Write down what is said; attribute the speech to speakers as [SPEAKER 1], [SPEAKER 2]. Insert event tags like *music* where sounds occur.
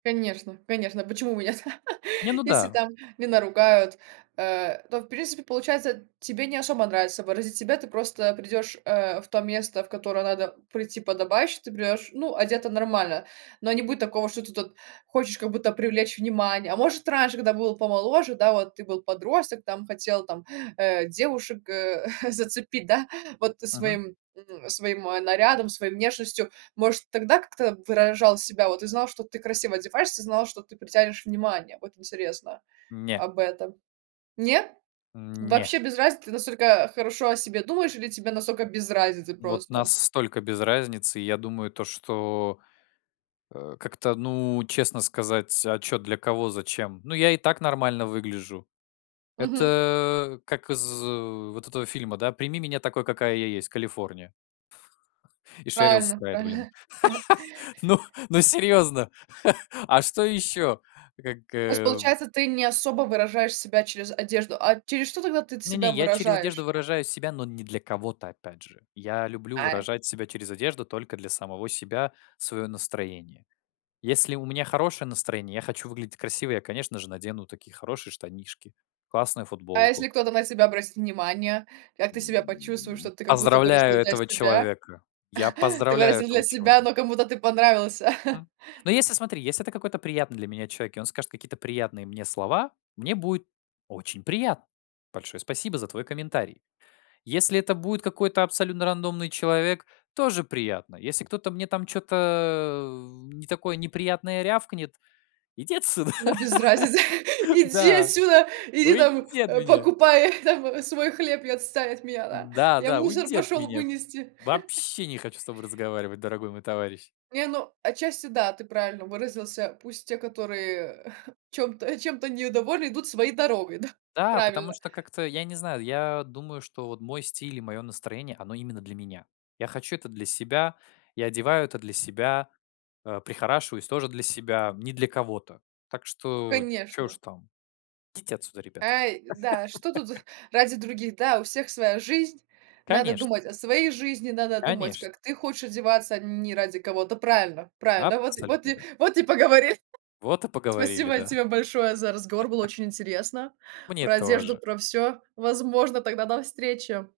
[SPEAKER 1] Конечно конечно почему у меня та
[SPEAKER 2] Не, ну
[SPEAKER 1] если
[SPEAKER 2] да.
[SPEAKER 1] там не наругают, а, то, в принципе, получается тебе не особо нравится выразить себя. Ты просто придешь, э, в то место, в которое надо прийти подобающе, ты придешь, ну, одето нормально, но не будет такого, что ты тут хочешь как будто привлечь внимание, а может раньше, когда был помоложе, да, вот ты был подросток, там хотел там, э, девушек, э, *chuckles* зацепить, да, вот
[SPEAKER 2] Мгм.
[SPEAKER 1] своим, м своим нарядом, своей внешностью, может тогда как-то выражал себя? Вот ты знал, что ты красиво одеваешься, знал, что ты притянешь внимание? Вот интересно
[SPEAKER 2] Не.
[SPEAKER 1] об этом. Нет?
[SPEAKER 2] Н не.
[SPEAKER 1] Вообще без разницы? Ты настолько хорошо о себе думаешь или тебе настолько без разницы,
[SPEAKER 2] Вот
[SPEAKER 1] просто?
[SPEAKER 2] настолько без разницы. Я думаю, то, что, э, как-то ну, честно сказать: "А чё, для кого, зачем? Ну, я и так нормально выгляжу".
[SPEAKER 1] Мгм.
[SPEAKER 2] Это как из, э, вот этого фильма, да: "Прими меня, такой какая я есть. Калифорния". *laughs* И Шерил
[SPEAKER 1] Правильно
[SPEAKER 2] Стрэйд, блин.
[SPEAKER 1] правильно. *chuckles*
[SPEAKER 2] *laughs* Ну ну, серьезно? *chuckles* А что еще? Как,
[SPEAKER 1] То есть,
[SPEAKER 2] э
[SPEAKER 1] получается, ты не особо выражаешь себя через одежду. А через что, тогда ты т
[SPEAKER 2] Не-не,
[SPEAKER 1] себя
[SPEAKER 2] я через одежду
[SPEAKER 1] выражаешь?
[SPEAKER 2] выражаю себя, но не для кого-то, опять же. Я люблю
[SPEAKER 1] А, э
[SPEAKER 2] выражать себя через одежду только для самого себя, свое настроение. Если у меня хорошее настроение, я хочу выглядеть красиво, я, конечно же, надену такие хорошие штанишки, классную
[SPEAKER 1] А
[SPEAKER 2] футболку.
[SPEAKER 1] если кто-то на тебя обратит внимание? Как ты себя почувствуешь,
[SPEAKER 2] М,
[SPEAKER 1] что ты как будто выразил,
[SPEAKER 2] поздравляю
[SPEAKER 1] да, из
[SPEAKER 2] этого
[SPEAKER 1] себя?
[SPEAKER 2] человека. Я
[SPEAKER 1] *chuckles* Ты
[SPEAKER 2] поздравляю
[SPEAKER 1] выразил для
[SPEAKER 2] этого
[SPEAKER 1] себя,
[SPEAKER 2] человека.
[SPEAKER 1] но кому-то ты понравился? *chuckles*
[SPEAKER 2] М, но если, смотри, если это какой-то приятный для меня человек, и он скажет какие-то приятные мне слова, мне будет очень приятно: большое спасибо за твой комментарий. Если это будет какой-то абсолютно рандомный человек тоже приятно. Если кто-то мне там чё-то, э, в не такое неприятное рявкнет иди отсюда.
[SPEAKER 1] Ну без разницы: *laughs*
[SPEAKER 2] *laughs*
[SPEAKER 1] "Иди
[SPEAKER 2] Да,
[SPEAKER 1] отсюда. Иди, там,
[SPEAKER 2] уйди от
[SPEAKER 1] э,
[SPEAKER 2] меня!
[SPEAKER 1] покупай, там, свой хлеб и отстань от меня да,
[SPEAKER 2] Да,
[SPEAKER 1] я
[SPEAKER 2] да,
[SPEAKER 1] мусор
[SPEAKER 2] уйди от
[SPEAKER 1] пошел
[SPEAKER 2] меня!
[SPEAKER 1] вынести". *laughs*
[SPEAKER 2] Вообще не хочу с тобой разговаривать, дорогой мой товарищ!
[SPEAKER 1] Не, ну, отчасти, да, ты правильно выразился, пусть те, которые, *chuckles* чём-то чем-то недовольны, идут своей дорогой, да?
[SPEAKER 2] Да, потому
[SPEAKER 1] Правильно.
[SPEAKER 2] что, как-то я не знаю, я думаю, что вот мой стиль и мое настроение, оно именно для меня. Я хочу это для себя. Я одеваю это для себя. Э, прихорашиваюсь тоже для себя. Не для кого-то. Так что чё уж
[SPEAKER 1] Конечно.
[SPEAKER 2] там? Идите отсюда, ребята.
[SPEAKER 1] Ай, да, что тут
[SPEAKER 2] *laughs*
[SPEAKER 1] *chuckles* ради других? Да, у всех своя жизнь, надо
[SPEAKER 2] Конечно.
[SPEAKER 1] думать о своей жизни, надо думать,
[SPEAKER 2] Конечно.
[SPEAKER 1] как ты хочешь одеваться, а н не ради кого-то. Правильно правильно, вот вот
[SPEAKER 2] Абсолютно
[SPEAKER 1] и
[SPEAKER 2] верно.
[SPEAKER 1] вот и поговори
[SPEAKER 2] Вот и поговорили,
[SPEAKER 1] Спасибо
[SPEAKER 2] да.
[SPEAKER 1] тебе большое за разговор, было
[SPEAKER 2] *laughs*
[SPEAKER 1] очень интересно,
[SPEAKER 2] Мне
[SPEAKER 1] про одежду,
[SPEAKER 2] тоже.
[SPEAKER 1] про всё Возможно. Тогда до встречи.